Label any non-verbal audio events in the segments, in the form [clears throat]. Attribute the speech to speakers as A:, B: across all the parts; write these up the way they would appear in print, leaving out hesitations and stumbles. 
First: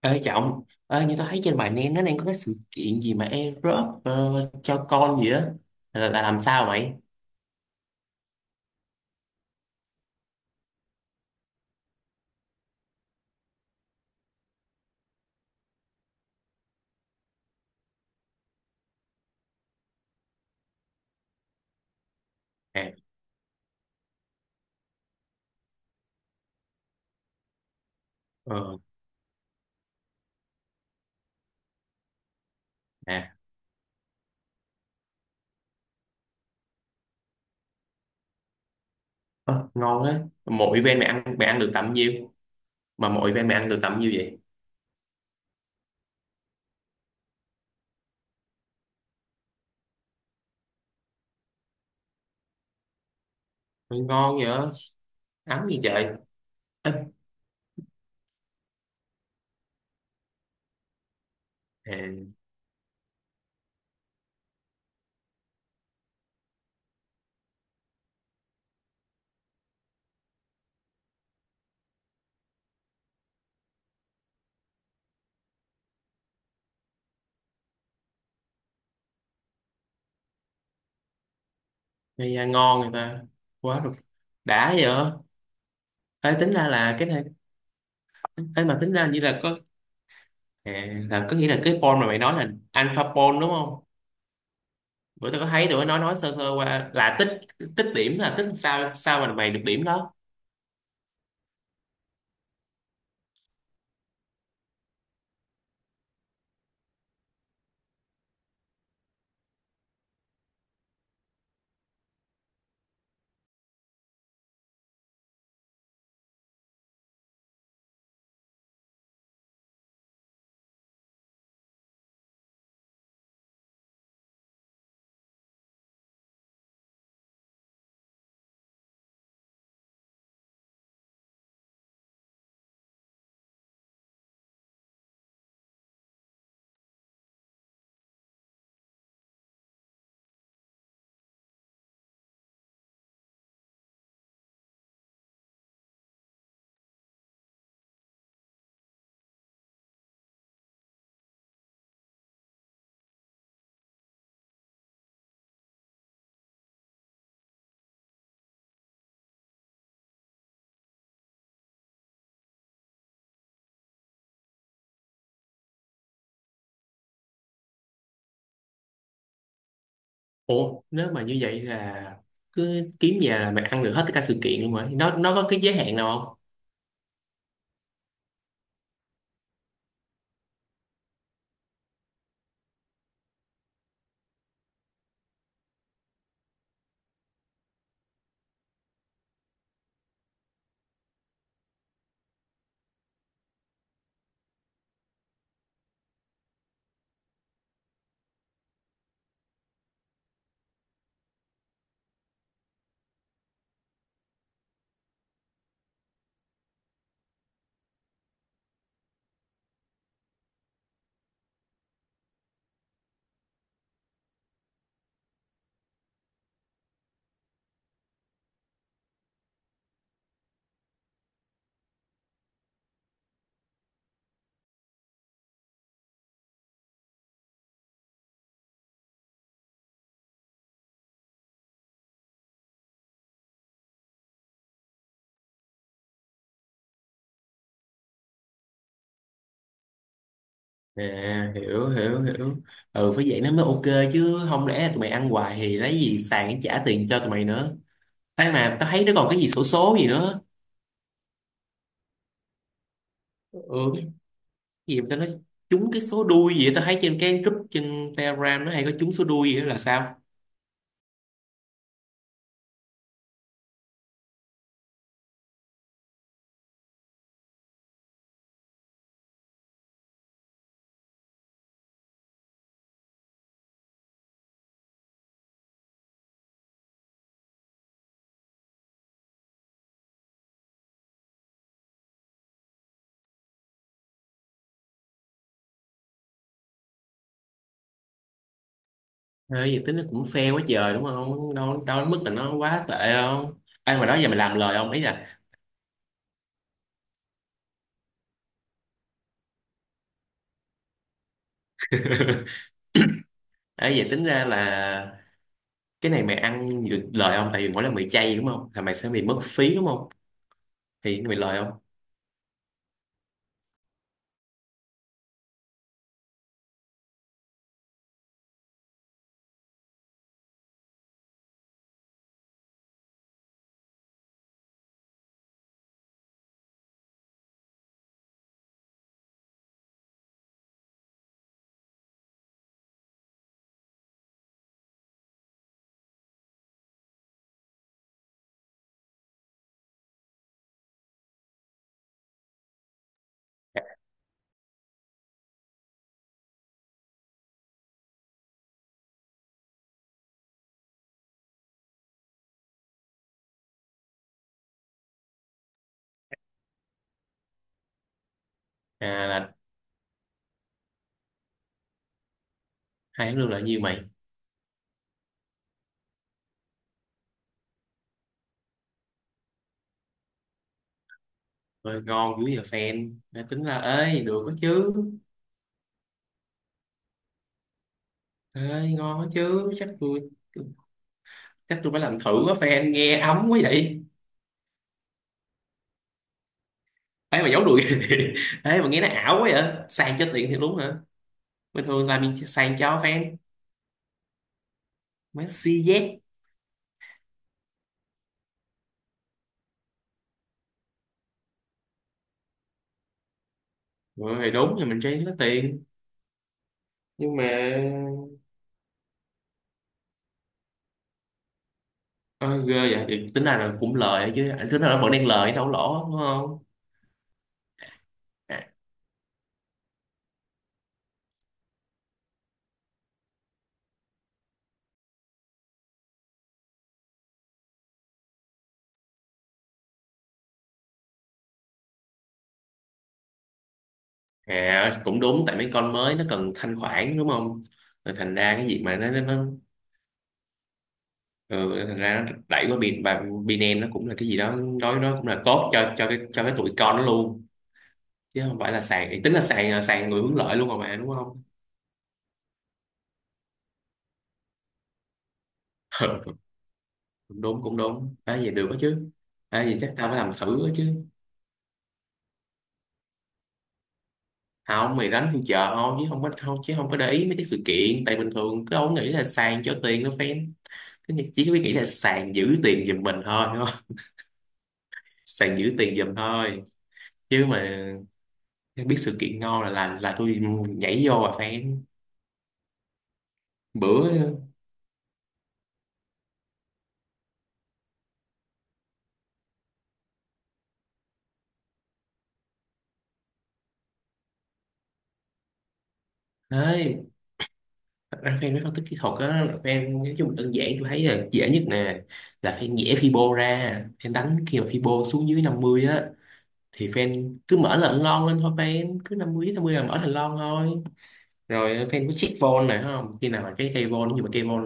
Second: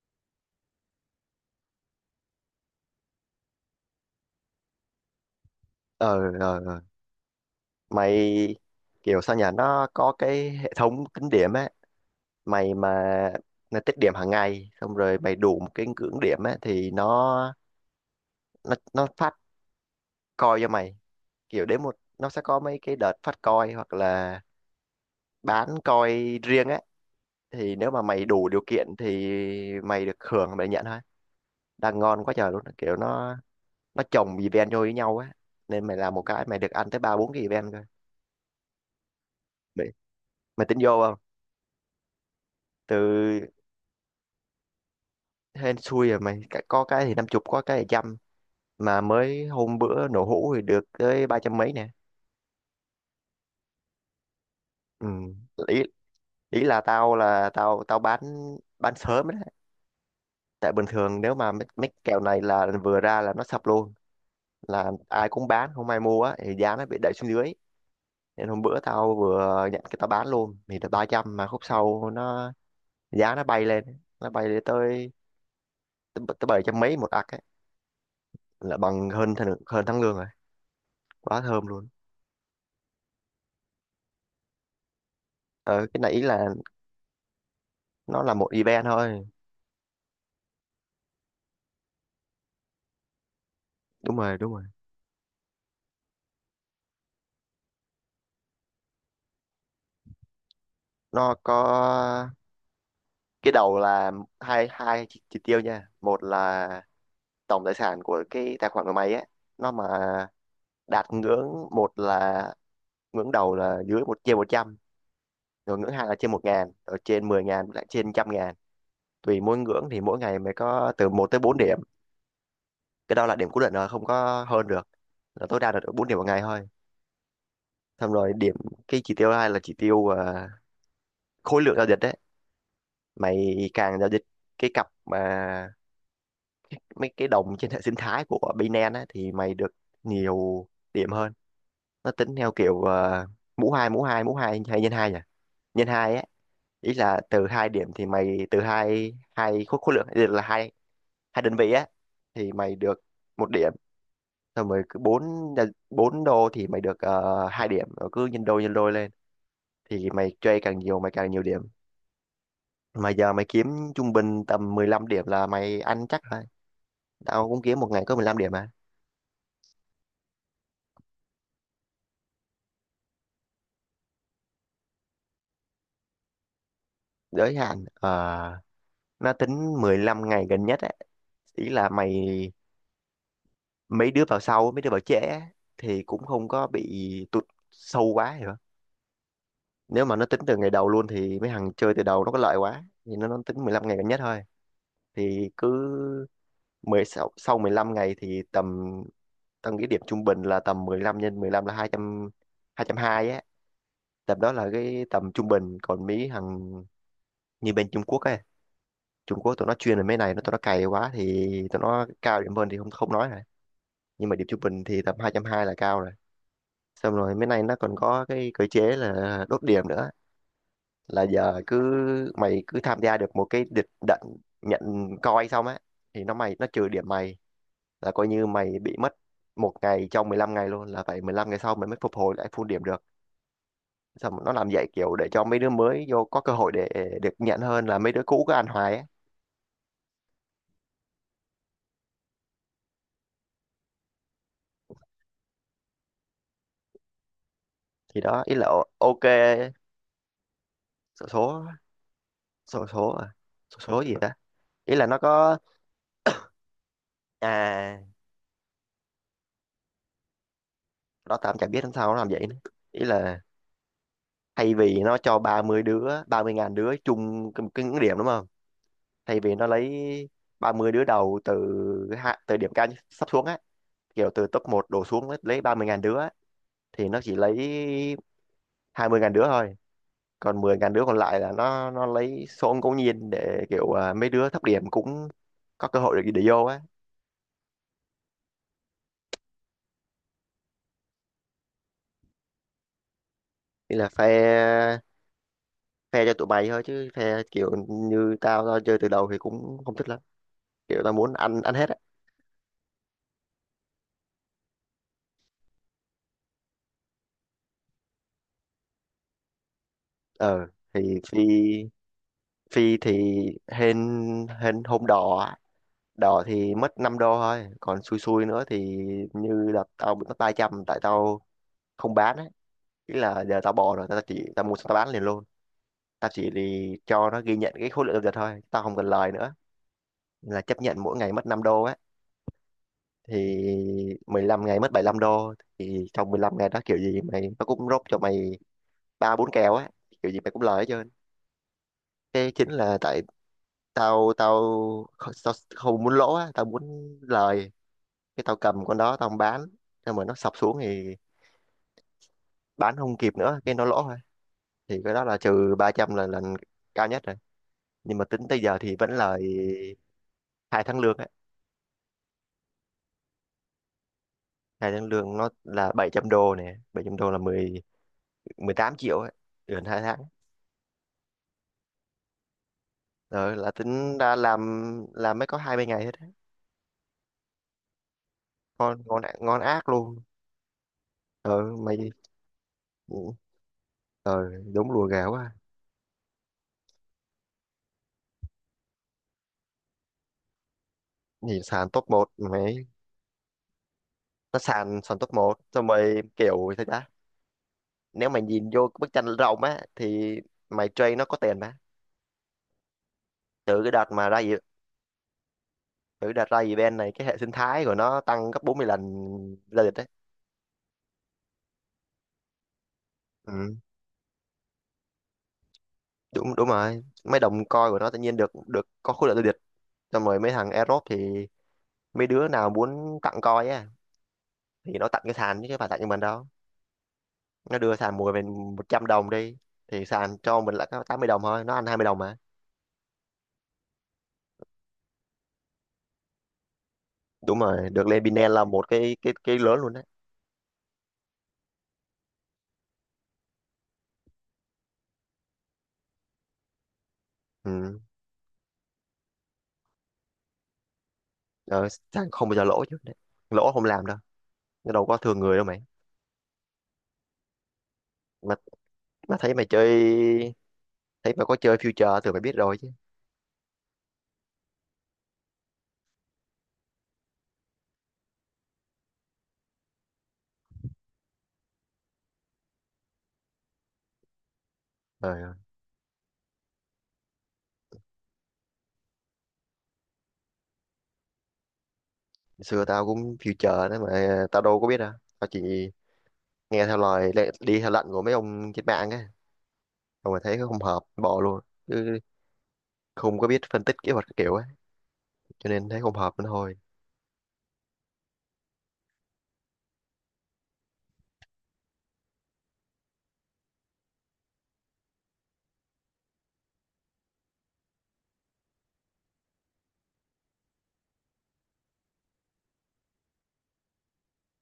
A: Ê Trọng, như tôi thấy trên bài nén nó đang có cái sự kiện gì mà Europe cho con gì á
B: ờ
A: là làm
B: ờ
A: sao
B: ờ.
A: mày?
B: Mày kiểu sao nhỉ, nó có cái hệ thống tính điểm á. Mày mà Nó tích điểm hàng ngày, xong rồi mày đủ một cái ngưỡng điểm á thì nó phát coin cho mày. Kiểu đến một nó sẽ có mấy
A: À.
B: cái đợt phát coin hoặc là bán coin riêng á. Thì nếu mà mày đủ điều
A: Ờ.
B: kiện thì mày được hưởng, mày nhận thôi. Đang ngon quá trời luôn, kiểu
A: À.
B: nó chồng event vô với nhau á, nên mày làm một cái mày được ăn tới ba bốn cái event cơ
A: Ờ.
B: mày,
A: Ngon á.
B: mày tính
A: Mỗi
B: vô
A: event mày
B: không?
A: ăn mày ăn được tầm nhiêu? Mà mỗi
B: từ
A: event mày ăn được tầm nhiêu vậy?
B: Hên xui rồi mày. Có cái thì năm chục, có cái thì trăm, mà mới hôm bữa nổ hũ thì được tới ba trăm mấy nè.
A: Mày ngon vậy á?
B: Ừ.
A: Ấm gì
B: ý
A: trời?
B: Ý
A: Ê,
B: là tao tao bán sớm đấy. Tại bình thường nếu mà mấy
A: à,
B: kèo này là vừa ra là nó sập luôn, là ai cũng bán không ai mua á, thì giá nó bị đẩy xuống dưới. Nên hôm bữa tao vừa nhận cái tao bán luôn thì được ba trăm, mà khúc sau nó giá nó bay lên, nó bay lên tới tới bảy trăm mấy một ạc ấy, là bằng hơn hơn tháng lương rồi. Quá thơm luôn.
A: mày à, ngon người ta. Quá rồi. Đã vậy á?
B: Ờ cái này ý
A: Ê,
B: là
A: tính ra là cái này,
B: nó là một
A: ê, mà
B: event
A: tính ra như
B: thôi.
A: là có à, là có nghĩa là cái pon mà mày nói là alpha pon đúng không?
B: Đúng rồi, đúng rồi.
A: Bữa tao có thấy tụi nó nói sơ sơ qua là tích tích điểm là tích sao sao mà mày được điểm đó.
B: Nó có cái đầu là hai hai chỉ tiêu nha. Một là tổng tài sản của cái tài khoản của mày á, nó mà đạt ngưỡng một là ngưỡng đầu là dưới một trên một trăm, rồi ngưỡng hai là trên một ngàn, rồi trên mười ngàn, lại trên trăm ngàn. Tùy mỗi ngưỡng thì mỗi ngày mày có từ một tới bốn điểm. Cái đó là điểm cố định rồi, không có hơn được, là tối đa là được bốn điểm một ngày thôi. Xong rồi điểm, cái chỉ tiêu hai là chỉ tiêu khối lượng giao dịch đấy. Mày càng giao dịch cái cặp mà mấy cái đồng trên hệ sinh thái của Binance á, thì mày được nhiều điểm hơn. Nó tính theo kiểu mũ hai mũ hai mũ hai hay nhân hai nhỉ, nhân hai á. Ý là từ hai điểm thì mày từ hai hai khối khối lượng, ý là hai hai đơn vị á thì mày được một điểm. Xong rồi cứ bốn bốn đô thì mày được hai điểm, rồi cứ nhân đôi, nhân đôi lên. Thì mày chơi càng nhiều mày càng nhiều điểm. Mà giờ mày kiếm trung bình tầm 15 điểm là mày ăn chắc. Tao cũng kiếm một ngày có 15 điểm mà.
A: Ủa nếu mà như vậy là cứ kiếm nhà là mày ăn được hết tất cả sự kiện luôn rồi, nó có cái giới hạn nào không?
B: Giới hạn nó tính 15 ngày gần nhất á. Ý là mày, mấy đứa vào sau mấy đứa vào trễ á thì cũng không có bị tụt sâu quá, hiểu không? Nếu mà nó tính từ ngày đầu luôn thì mấy thằng chơi từ đầu nó có lợi quá, thì nó tính 15 ngày gần nhất thôi. Thì cứ 16 sau 15 ngày thì tầm, tao nghĩ điểm trung bình là tầm 15 nhân 15 là 200, 220 á. Tầm đó là cái tầm trung bình. Còn mấy thằng như bên Trung Quốc ấy, Trung Quốc tụi nó chuyên về mấy này, nó tụi nó cày quá thì tụi nó cao điểm hơn thì không không nói rồi. Nhưng mà điểm trung bình thì tầm hai trăm hai là cao rồi. Xong rồi mấy này nó còn có cái cơ chế là đốt điểm nữa. Là giờ cứ mày cứ tham gia được một cái địch đận, nhận coi xong á, thì nó trừ điểm mày, là coi như mày bị mất một ngày trong 15 ngày luôn, là phải 15 ngày sau mày mới phục hồi lại full điểm được. Xong rồi nó làm vậy kiểu để cho mấy đứa mới vô có cơ hội để được nhận, hơn là mấy đứa cũ cứ ăn hoài á.
A: À, hiểu hiểu hiểu. Ừ, phải vậy nó mới ok chứ không lẽ là tụi mày ăn hoài thì lấy gì sàn để trả tiền cho tụi mày nữa.
B: Thì đó
A: Thế
B: ý là,
A: mà tao thấy nó
B: ok.
A: còn cái gì xổ số gì nữa.
B: số số Số số à? Số
A: Ừ.
B: số
A: Cái
B: gì ta Ý
A: gì mà
B: là nó
A: tao nói
B: có,
A: trúng cái số đuôi gì á, tao thấy trên cái group
B: à
A: trên Telegram nó hay có trúng số đuôi gì đó là sao.
B: đó tạm chả biết làm sao nó làm vậy nữa. Ý là thay vì nó cho 30 đứa, 30 ngàn đứa chung cái ngưỡng điểm đúng không, thay vì nó lấy 30 đứa đầu từ từ điểm cao nhất sắp xuống á, kiểu từ top một đổ xuống lấy 30 ngàn đứa á, thì nó chỉ lấy 20 ngàn đứa thôi, còn 10 ngàn đứa còn lại là nó lấy số ngẫu nhiên, để kiểu mấy đứa thấp điểm cũng có cơ hội để, vô á.
A: Ê, vậy tính nó cũng fair quá trời đúng không? Đâu đâu đến mức là nó quá tệ không?
B: Ý
A: Ai mà
B: là
A: đó giờ mày làm lời không
B: phe,
A: ấy là.
B: phe cho tụi mày thôi, chứ phe kiểu như tao tao chơi từ đầu thì cũng không thích lắm. Kiểu tao muốn ăn ăn hết á.
A: [laughs] Ấy vậy tính ra là cái này mày ăn được lời không? Tại vì mỗi lần mày chay đúng không? Là mày sẽ bị mất phí đúng không?
B: Ờ thì
A: Thì mày
B: phi
A: lời không?
B: phi thì hên hên hôm đỏ á. Đỏ thì mất 5 đô thôi, còn xui xui nữa thì như là tao bị mất ba trăm, tại tao không bán á. Ý là giờ tao bỏ rồi, tao chỉ tao mua xong tao bán liền luôn, tao chỉ thì cho nó ghi nhận cái khối lượng giao dịch thôi, tao không cần lời nữa, là chấp nhận mỗi ngày mất 5 đô á. Thì 15 ngày mất 75 đô, thì trong 15 ngày đó kiểu gì mày nó cũng rốt cho mày ba bốn kèo á, kiểu gì mày cũng lời hết trơn. Cái chính là tại tao tao không muốn lỗ á, tao muốn lời. Cái tao cầm con đó tao không bán, nhưng mà nó sập xuống thì bán không kịp nữa, cái nó lỗ thôi. Thì cái đó là trừ 300 là lần cao nhất rồi, nhưng mà tính tới giờ thì vẫn
A: À
B: lời
A: là
B: hai tháng lương á.
A: hai tháng lương là nhiêu mày?
B: Hai tháng lương nó là 700 đô nè, 700 đô là 10 18 triệu á, gần hai tháng.
A: Ơi ngon dữ giờ fan. Đã
B: Ờ,
A: tính ra
B: là
A: ơi
B: tính ra
A: được đó chứ.
B: làm mới có hai ba ngày hết á.
A: Ơi
B: Ngon,
A: ngon đó
B: ngon
A: chứ. Chắc
B: ác luôn
A: tôi
B: ờ
A: chắc tôi phải
B: mày.
A: làm thử quá fan nghe
B: Ừ,
A: ấm quá vậy.
B: ờ đúng lùa gà quá à.
A: Ấy mà giấu đùi. [laughs] Ấy mà nghe nó ảo quá vậy. Sang cho tiền thì đúng hả?
B: Nhìn
A: Bình
B: sàn
A: thường
B: top một
A: làm gì sang
B: mày,
A: cho fan.
B: nó sàn sàn top một,
A: Messi
B: xong
A: Z.
B: mày kiểu sao ta. Nếu mày nhìn vô cái bức tranh rộng á thì mày trade nó có tiền mà. từ cái đợt mà
A: Mọi
B: ra
A: người
B: gì
A: đúng thì mình chơi có tiền
B: Từ cái đợt ra event này cái
A: nhưng
B: hệ
A: mà
B: sinh thái của nó tăng gấp 40 lần, ra địch đấy.
A: ờ, ghê vậy thì tính ra là
B: Ừ,
A: cũng lời chứ, tính ra là vẫn đang lời đâu có lỗ đúng không?
B: đúng đúng rồi, mấy đồng coin của nó tự nhiên được
A: À,
B: được có khối lượng ra địch. Xong rồi mấy thằng Aerobe thì mấy đứa nào muốn tặng coin á, thì nó tặng cái sàn, chứ chứ phải tặng cho mình đâu. Nó đưa sàn mua mình 100 đồng đi, thì sàn cho mình lại có 80 đồng thôi, nó ăn 20 đồng mà.
A: à, cũng đúng tại mấy con mới nó cần thanh khoản đúng không?
B: Đúng rồi, được
A: Rồi
B: lên
A: thành
B: Binance
A: ra cái
B: là
A: gì
B: một
A: mà nó nó,
B: cái cái
A: nó
B: cái lớn luôn đấy.
A: Ừ, thành ra nó đẩy qua bên và Binance nó cũng là cái gì đó, nói nó cũng là tốt cho cái tụi con nó luôn,
B: Ừ.
A: chứ không phải là sàn. Thì tính là sàn người hướng lợi luôn rồi mà đúng không?
B: Ờ, sàn không bao giờ lỗ chứ đấy. Lỗ không làm đâu, nó đâu có thường người đâu mày.
A: [laughs] Ừ, cũng đúng à, vậy
B: Mà
A: được đó chứ.
B: mà thấy
A: À,
B: mày
A: vậy chắc tao phải làm thử
B: chơi
A: đó chứ.
B: Thấy mày có chơi future thì mày biết rồi chứ.
A: Không mày đánh thì chợ thôi chứ không có để ý mấy cái sự kiện, tại bình thường cứ ông nghĩ là sàn cho tiền nó fan. Chỉ có biết nghĩ là sàn giữ tiền giùm mình thôi đúng không? [laughs]
B: Trời
A: Sàn
B: ơi,
A: giữ tiền giùm thôi. Chứ mà biết sự kiện ngon là tôi nhảy vô à fan.
B: xưa tao cũng future đấy
A: Bữa
B: mà tao đâu có biết đâu. Tao chỉ nghe theo đi theo lệnh của mấy ông trên mạng á, xong rồi thấy không hợp bỏ luôn. Chứ không có biết phân tích kỹ thuật các kiểu á, cho nên thấy không hợp nữa thôi.
A: ấy thật ra fan mới phân tích kỹ thuật á, fan nói chung đơn giản tôi thấy là dễ nhất nè. Là fan nhẽ Fibo ra fan đánh khi mà Fibo xuống dưới 50 á thì fan cứ mở lệnh lon lên thôi, fan cứ 50 đến 50 là mở thành lon thôi. Rồi fan có check vol này không, khi nào mà cái cây vol, nhưng mà cây vol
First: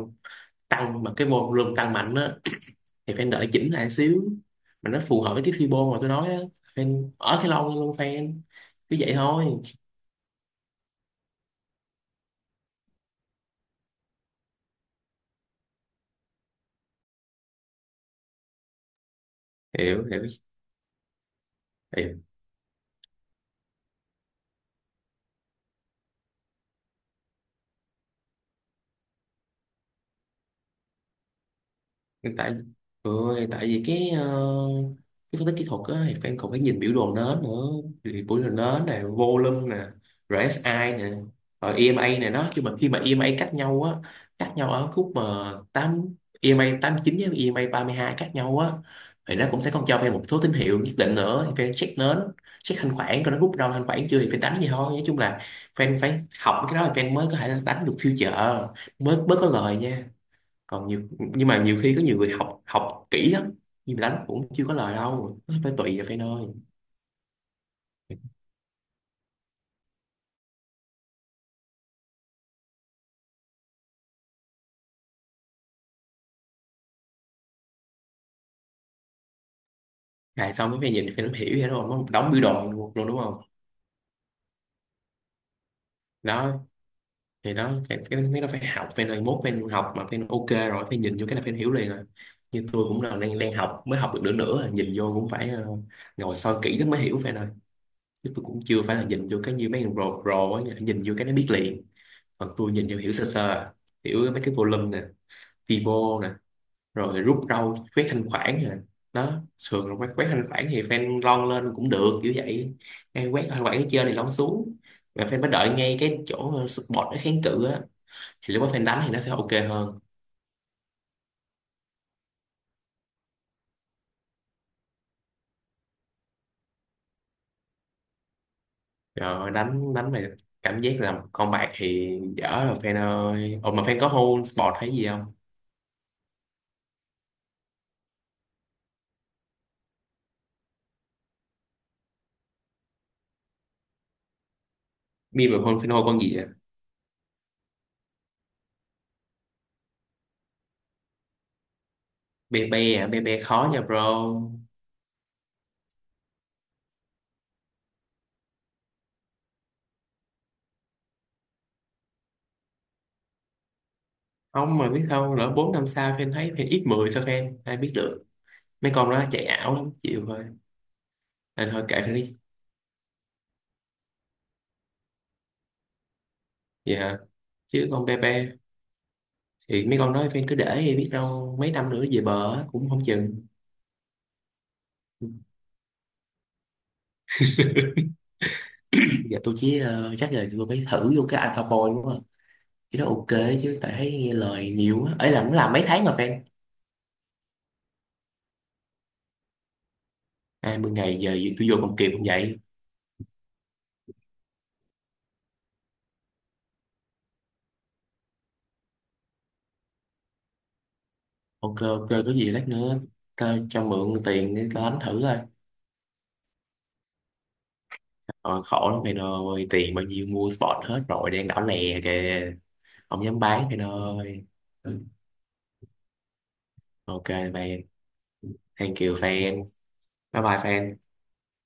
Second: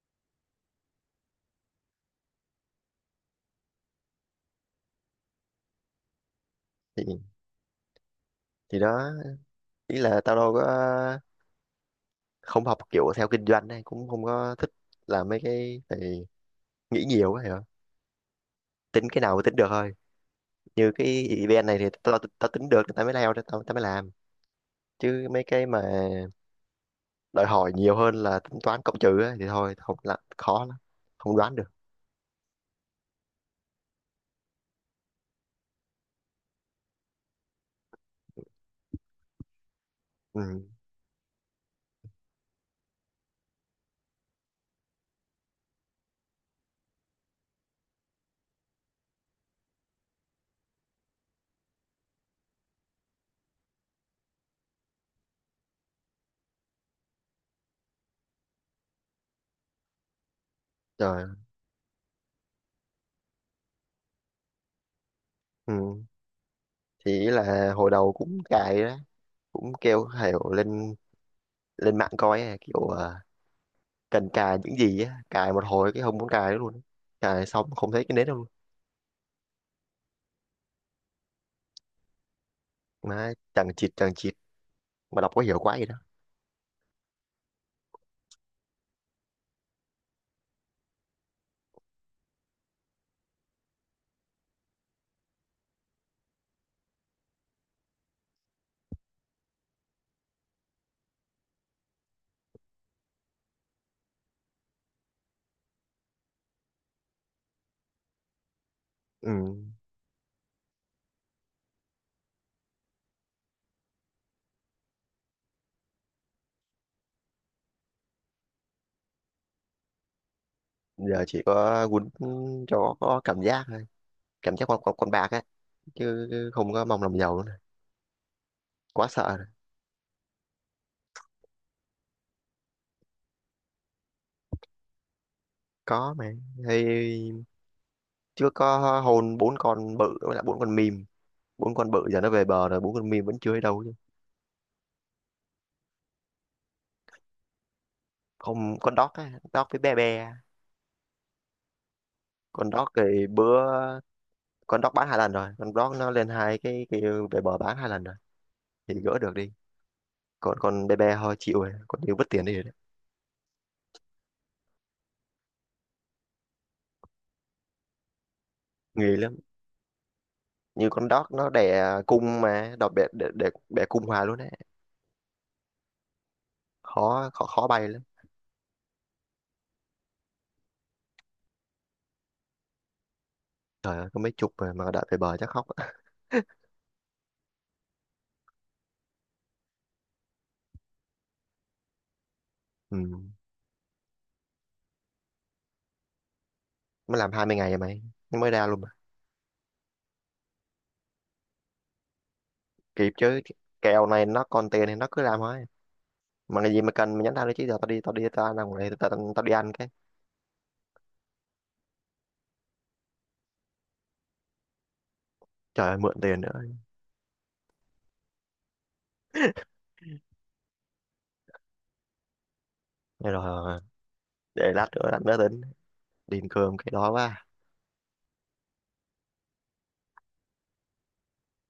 A: tăng mà cái vol room tăng mạnh á thì fan đợi chỉnh lại xíu, mà nó phù hợp với cái fibo mà tôi nói á,
B: thì
A: fan ở cái lon luôn fan.
B: thì
A: Cứ
B: đó
A: vậy thôi.
B: ý là tao đâu có không học kiểu, theo kinh doanh này cũng không có thích làm mấy cái. Thì nghĩ nhiều quá hiểu không? Tính cái nào mà tính được thôi.
A: Hiểu hiểu.
B: Như cái event này thì tao tao tính được thì tao mới lao ra, tao tao mới làm. Chứ mấy cái mà đòi hỏi nhiều hơn là tính toán cộng trừ á, thì thôi, không là khó lắm, không đoán được.
A: Hiện tại ừ, thì tại vì cái cái phân tích kỹ thuật á thì fan còn phải nhìn biểu đồ nến nữa. Thì biểu đồ nến nè, volume nè,
B: Ừ,
A: RSI nè, rồi EMA này, nó khi mà EMA cách nhau á, cách nhau ở khúc mà 8 EMA 9 với EMA 2 cách nhau á, thì nó cũng sẽ còn cho fan một số tín hiệu nhất định nữa thì fan check nến, check thanh khoản coi nó rút đâu thanh khoản chưa thì fan đánh gì thôi. Nói chung là fan phải học cái đó là fan mới có thể đánh được future, mới mới có lời nha. Còn nhiều
B: trời ơi.
A: nhưng mà nhiều khi có nhiều người học học kỹ lắm nhưng mà đánh cũng chưa có lời đâu, nó phải tùy
B: Ừ
A: vào phe nơi.
B: thì ý là hồi đầu cũng cài đó, cũng kêu hiểu lên, lên mạng coi á, kiểu cần cài những gì á, cài một hồi cái không muốn cài nữa luôn. Cài xong không thấy cái nến đâu luôn,
A: À, xong cái phe nhìn phe nó hiểu vậy đúng, nó một đống biểu đồ luôn đúng
B: mà
A: không?
B: chẳng chịt chẳng chịt, mà đọc có hiểu quá gì đó.
A: Đó, thì đó mấy nó phải học phe nơi mốt phe học mà phe ok rồi phe nhìn vô cái là phe hiểu liền rồi. Như tôi cũng là đang đang học mới học được nửa nửa rồi, nhìn vô cũng phải ngồi soi kỹ lắm mới hiểu phe nơi. Chứ tôi cũng chưa phải là nhìn vô cái như mấy thằng pro pro á nhìn vô cái nó biết liền. Còn tôi nhìn vô hiểu sơ sơ à. Hiểu mấy cái volume nè, vibro, rồi rút rau quét thanh khoản rồi. Đó.
B: Ừ.
A: Thường là quét quét thanh khoản thì fan lon lên cũng được kiểu vậy. Fan quét thanh khoản ở trên thì lon xuống, và fan phải đợi ngay cái chỗ support nó kháng cự á thì lúc đó fan đánh thì nó sẽ ok hơn.
B: Giờ chỉ có quýnh cho có cảm giác thôi, cảm giác con bạc á, chứ không có mong làm giàu nữa nè. Quá sợ rồi.
A: Rồi đánh đánh mà cảm giác là con bạc thì dở rồi fan ơi. Ồ mà fan có hold support hay gì không?
B: Có mà, thì chưa có hôn bốn con bự với lại bốn con mìm, bốn con bự giờ nó về bờ rồi, bốn con mìm vẫn chưa ở đâu chứ.
A: Bi mà hold fan hold con gì vậy?
B: Không, con dog á, dog với bé bé.
A: Be
B: Con
A: be
B: dog
A: à, be
B: thì
A: be
B: bữa,
A: khó nha bro.
B: con dog bán hai lần rồi, con dog nó lên hai cái về bờ, bán hai lần rồi thì gỡ được đi. Còn con bé bé thôi chịu rồi, con như mất tiền đi rồi đấy.
A: Không mà biết sao lỡ bốn năm sau fan thấy fan ít 10 sao fan ai biết được, mấy con
B: Nghỉ
A: đó
B: lắm,
A: chạy ảo lắm chịu thôi,
B: như con dog nó
A: nên thôi
B: đẻ
A: kệ fan đi.
B: cung mà đọt bẹ, để bẹ cung hoài luôn đấy.
A: Vậy hả?
B: Khó, khó khó bay
A: Chứ
B: lắm.
A: con Pepe thì mấy con nói phải cứ để đi biết đâu mấy năm nữa về bờ á, cũng không chừng.
B: Trời ơi có mấy chục mà, đợi về bờ chắc
A: [clears throat]
B: khóc. [laughs]
A: Giờ tôi chỉ chắc là tôi phải thử vô cái Alpha Boy đúng không?
B: Ừ.
A: Cái đó ok chứ, tại thấy nghe lời nhiều á. Ấy là cũng làm mấy tháng mà fan.
B: Mới làm 20 ngày rồi mày, nó mới ra luôn mà.
A: 20 ngày giờ gì tôi vô còn kịp không vậy?
B: Kịp chứ, kèo này nó còn tiền thì nó cứ làm thôi. Mà cái gì mà cần mình nhắn tao đi, chứ giờ tao đi, tao ăn đồng này, tao đi ăn cái.
A: Ok ok, có gì lát nữa ta cho mượn tiền để ta đánh thử coi.
B: Trời ơi mượn tiền nữa.
A: Rồi khổ lắm mày ơi, tiền bao nhiêu mua spot hết rồi đang đỏ lè kìa. Không
B: Thế
A: dám bán mày
B: rồi
A: ơi.
B: để lát nữa,
A: Ừ.
B: tính đi ăn cơm cái đó
A: Ok
B: quá.
A: mày, thank you fan. Bye bye fan.